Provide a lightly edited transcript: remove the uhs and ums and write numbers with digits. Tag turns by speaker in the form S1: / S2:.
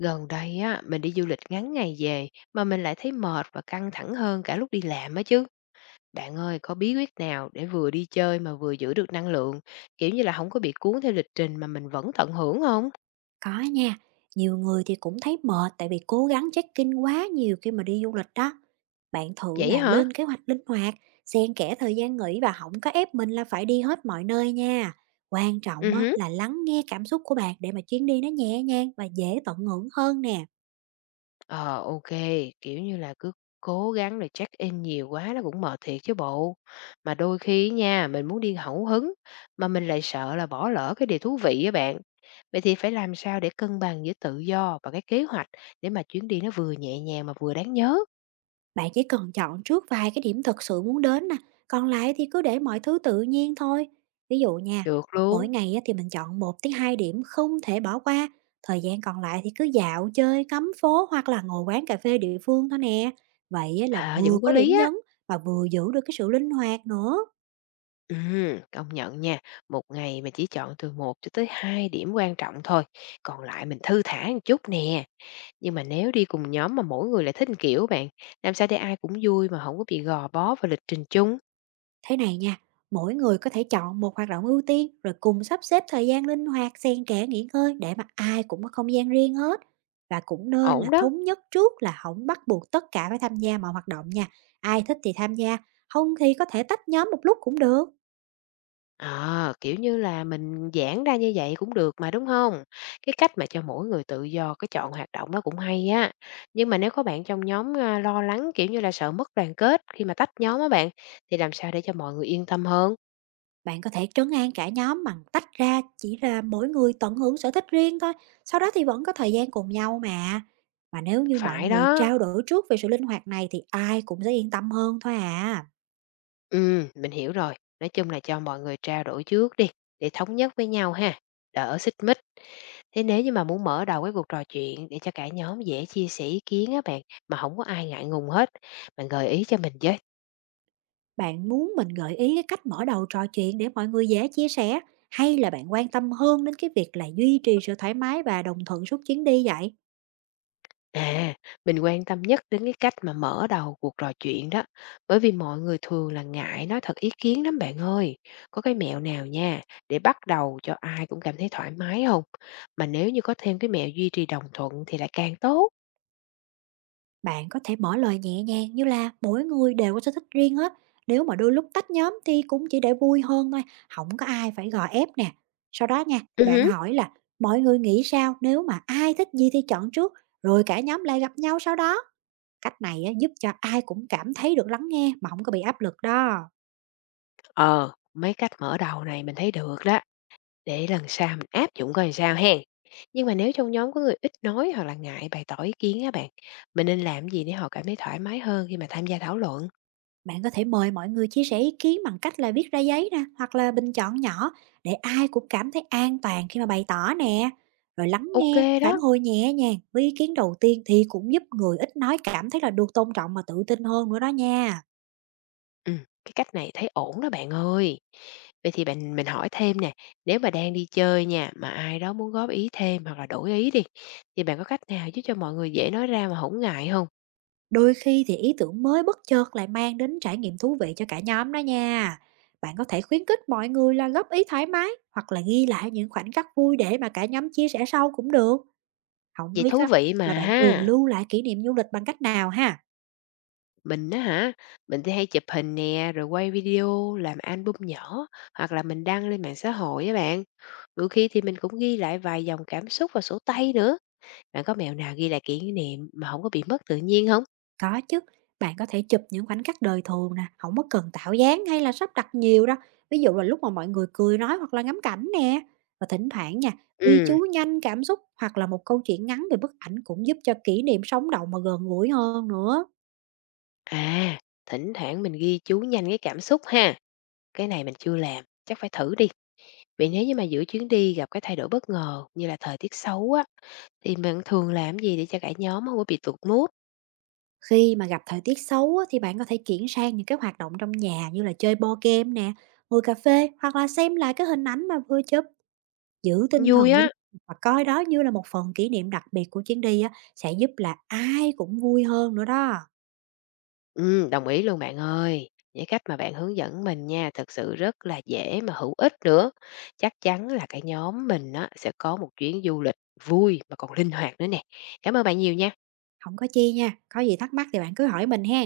S1: Gần đây á, mình đi du lịch ngắn ngày về mà mình lại thấy mệt và căng thẳng hơn cả lúc đi làm á chứ. Bạn ơi, có bí quyết nào để vừa đi chơi mà vừa giữ được năng lượng, kiểu như là không có bị cuốn theo lịch trình mà mình vẫn tận hưởng không?
S2: Có nha, nhiều người thì cũng thấy mệt tại vì cố gắng check-in quá nhiều khi mà đi du lịch đó. Bạn thử
S1: Vậy
S2: là
S1: hả?
S2: lên kế hoạch linh hoạt, xen kẽ thời gian nghỉ và không có ép mình là phải đi hết mọi nơi nha. Quan trọng á,
S1: Ừ.
S2: là lắng nghe cảm xúc của bạn để mà chuyến đi nó nhẹ nhàng và dễ tận hưởng hơn nè.
S1: Ờ, kiểu như là, cứ cố gắng rồi check-in nhiều quá nó cũng mệt thiệt chứ bộ. Mà đôi khi nha, mình muốn đi hẫu hứng, mà mình lại sợ là bỏ lỡ cái điều thú vị á bạn. Vậy thì phải làm sao để cân bằng giữa tự do và cái kế hoạch để mà chuyến đi nó vừa nhẹ nhàng mà vừa đáng nhớ?
S2: Bạn chỉ cần chọn trước vài cái điểm thật sự muốn đến nè, còn lại thì cứ để mọi thứ tự nhiên thôi. Ví dụ nha,
S1: Được luôn,
S2: mỗi ngày á thì mình chọn một tới 2 điểm không thể bỏ qua, thời gian còn lại thì cứ dạo chơi, ngắm phố hoặc là ngồi quán cà phê địa phương thôi nè. Vậy á là
S1: à, vậy
S2: vừa
S1: cũng có
S2: có
S1: lý
S2: điểm
S1: á.
S2: nhấn mà vừa giữ được cái sự linh hoạt nữa.
S1: Công nhận nha, một ngày mình chỉ chọn từ một cho tới 2 điểm quan trọng thôi, còn lại mình thư thả một chút nè. Nhưng mà nếu đi cùng nhóm mà mỗi người lại thích một kiểu bạn, làm sao để ai cũng vui mà không có bị gò bó vào lịch trình chung?
S2: Thế này nha, mỗi người có thể chọn một hoạt động ưu tiên rồi cùng sắp xếp thời gian linh hoạt xen kẽ nghỉ ngơi để mà ai cũng có không gian riêng hết. Và cũng nên
S1: Ổn
S2: là
S1: đó.
S2: thống nhất trước là không bắt buộc tất cả phải tham gia mọi hoạt động nha. Ai thích thì tham gia, không thì có thể tách nhóm một lúc cũng được.
S1: À, kiểu như là mình giãn ra như vậy cũng được mà đúng không? Cái cách mà cho mỗi người tự do cái chọn hoạt động đó cũng hay á. Nhưng mà nếu có bạn trong nhóm à, lo lắng kiểu như là sợ mất đoàn kết khi mà tách nhóm á bạn, thì làm sao để cho mọi người yên tâm hơn?
S2: Bạn có thể trấn an cả nhóm bằng tách ra chỉ là mỗi người tận hưởng sở thích riêng thôi. Sau đó thì vẫn có thời gian cùng nhau mà. Mà nếu như mọi
S1: Phải
S2: người
S1: đó.
S2: trao đổi trước về sự linh hoạt này thì ai cũng sẽ yên tâm hơn thôi à.
S1: Ừ, mình hiểu rồi. Nói chung là cho mọi người trao đổi trước đi, để thống nhất với nhau ha. Đỡ xích mích. Thế nếu như mà muốn mở đầu cái cuộc trò chuyện để cho cả nhóm dễ chia sẻ ý kiến á bạn, mà không có ai ngại ngùng hết, bạn gợi ý cho mình với.
S2: Bạn muốn mình gợi ý cái cách mở đầu trò chuyện để mọi người dễ chia sẻ, hay là bạn quan tâm hơn đến cái việc là duy trì sự thoải mái và đồng thuận suốt chuyến đi vậy?
S1: À, mình quan tâm nhất đến cái cách mà mở đầu cuộc trò chuyện đó, bởi vì mọi người thường là ngại nói thật ý kiến lắm bạn ơi. Có cái mẹo nào nha, để bắt đầu cho ai cũng cảm thấy thoải mái không? Mà nếu như có thêm cái mẹo duy trì đồng thuận thì lại càng tốt.
S2: Bạn có thể mở lời nhẹ nhàng như là mỗi người đều có sở thích riêng hết. Nếu mà đôi lúc tách nhóm thì cũng chỉ để vui hơn thôi, không có ai phải gò ép nè. Sau đó nha,
S1: Ừ
S2: thì bạn
S1: hứ,
S2: hỏi là mọi người nghĩ sao nếu mà ai thích gì thì chọn trước, rồi cả nhóm lại gặp nhau sau đó. Cách này á, giúp cho ai cũng cảm thấy được lắng nghe mà không có bị áp lực đó.
S1: ờ, mấy cách mở đầu này mình thấy được đó. Để lần sau mình áp dụng coi làm sao hen. Nhưng mà nếu trong nhóm có người ít nói hoặc là ngại bày tỏ ý kiến á bạn, mình nên làm gì để họ cảm thấy thoải mái hơn khi mà tham gia thảo luận?
S2: Bạn có thể mời mọi người chia sẻ ý kiến bằng cách là viết ra giấy nè, hoặc là bình chọn nhỏ để ai cũng cảm thấy an toàn khi mà bày tỏ nè. Rồi lắng
S1: Ok
S2: nghe, và phản
S1: đó.
S2: hồi nhẹ nhàng với ý kiến đầu tiên thì cũng giúp người ít nói cảm thấy là được tôn trọng và tự tin hơn nữa đó nha.
S1: Ừ, cái cách này thấy ổn đó bạn ơi. Vậy thì bạn mình hỏi thêm nè, nếu mà đang đi chơi nha mà ai đó muốn góp ý thêm hoặc là đổi ý đi thì bạn có cách nào giúp cho mọi người dễ nói ra mà không ngại không?
S2: Đôi khi thì ý tưởng mới bất chợt lại mang đến trải nghiệm thú vị cho cả nhóm đó nha. Bạn có thể khuyến khích mọi người là góp ý thoải mái hoặc là ghi lại những khoảnh khắc vui để mà cả nhóm chia sẻ sau cũng được. Không
S1: Vậy
S2: biết
S1: thú
S2: á,
S1: vị
S2: là
S1: mà
S2: bạn thường
S1: ha.
S2: lưu lại kỷ niệm du lịch bằng cách nào ha?
S1: Mình á hả, mình thì hay chụp hình nè, rồi quay video, làm album nhỏ hoặc là mình đăng lên mạng xã hội á bạn. Đôi khi thì mình cũng ghi lại vài dòng cảm xúc vào sổ tay nữa. Bạn có mẹo nào ghi lại kỷ niệm mà không có bị mất tự nhiên không?
S2: Có chứ, bạn có thể chụp những khoảnh khắc đời thường nè, không có cần tạo dáng hay là sắp đặt nhiều đâu. Ví dụ là lúc mà mọi người cười nói hoặc là ngắm cảnh nè. Và thỉnh thoảng nha, ghi
S1: Ừ,
S2: chú nhanh cảm xúc hoặc là một câu chuyện ngắn về bức ảnh cũng giúp cho kỷ niệm sống động mà gần gũi hơn nữa.
S1: à, thỉnh thoảng mình ghi chú nhanh cái cảm xúc ha. Cái này mình chưa làm, chắc phải thử đi. Vậy nếu như mà giữa chuyến đi gặp cái thay đổi bất ngờ như là thời tiết xấu á, thì mình thường làm gì để cho cả nhóm không có bị tụt mood?
S2: Khi mà gặp thời tiết xấu á, thì bạn có thể chuyển sang những cái hoạt động trong nhà như là chơi board game nè, ngồi cà phê hoặc là xem lại cái hình ảnh mà vừa chụp. Giữ tinh
S1: Vui
S2: thần
S1: á.
S2: linh hoạt và coi đó như là một phần kỷ niệm đặc biệt của chuyến đi á, sẽ giúp là ai cũng vui hơn nữa đó.
S1: Đồng ý luôn bạn ơi. Những cách mà bạn hướng dẫn mình nha, thực sự rất là dễ mà hữu ích nữa. Chắc chắn là cái nhóm mình á, sẽ có một chuyến du lịch vui mà còn linh hoạt nữa nè. Cảm ơn bạn nhiều nha.
S2: Không có chi nha, có gì thắc mắc thì bạn cứ hỏi mình ha.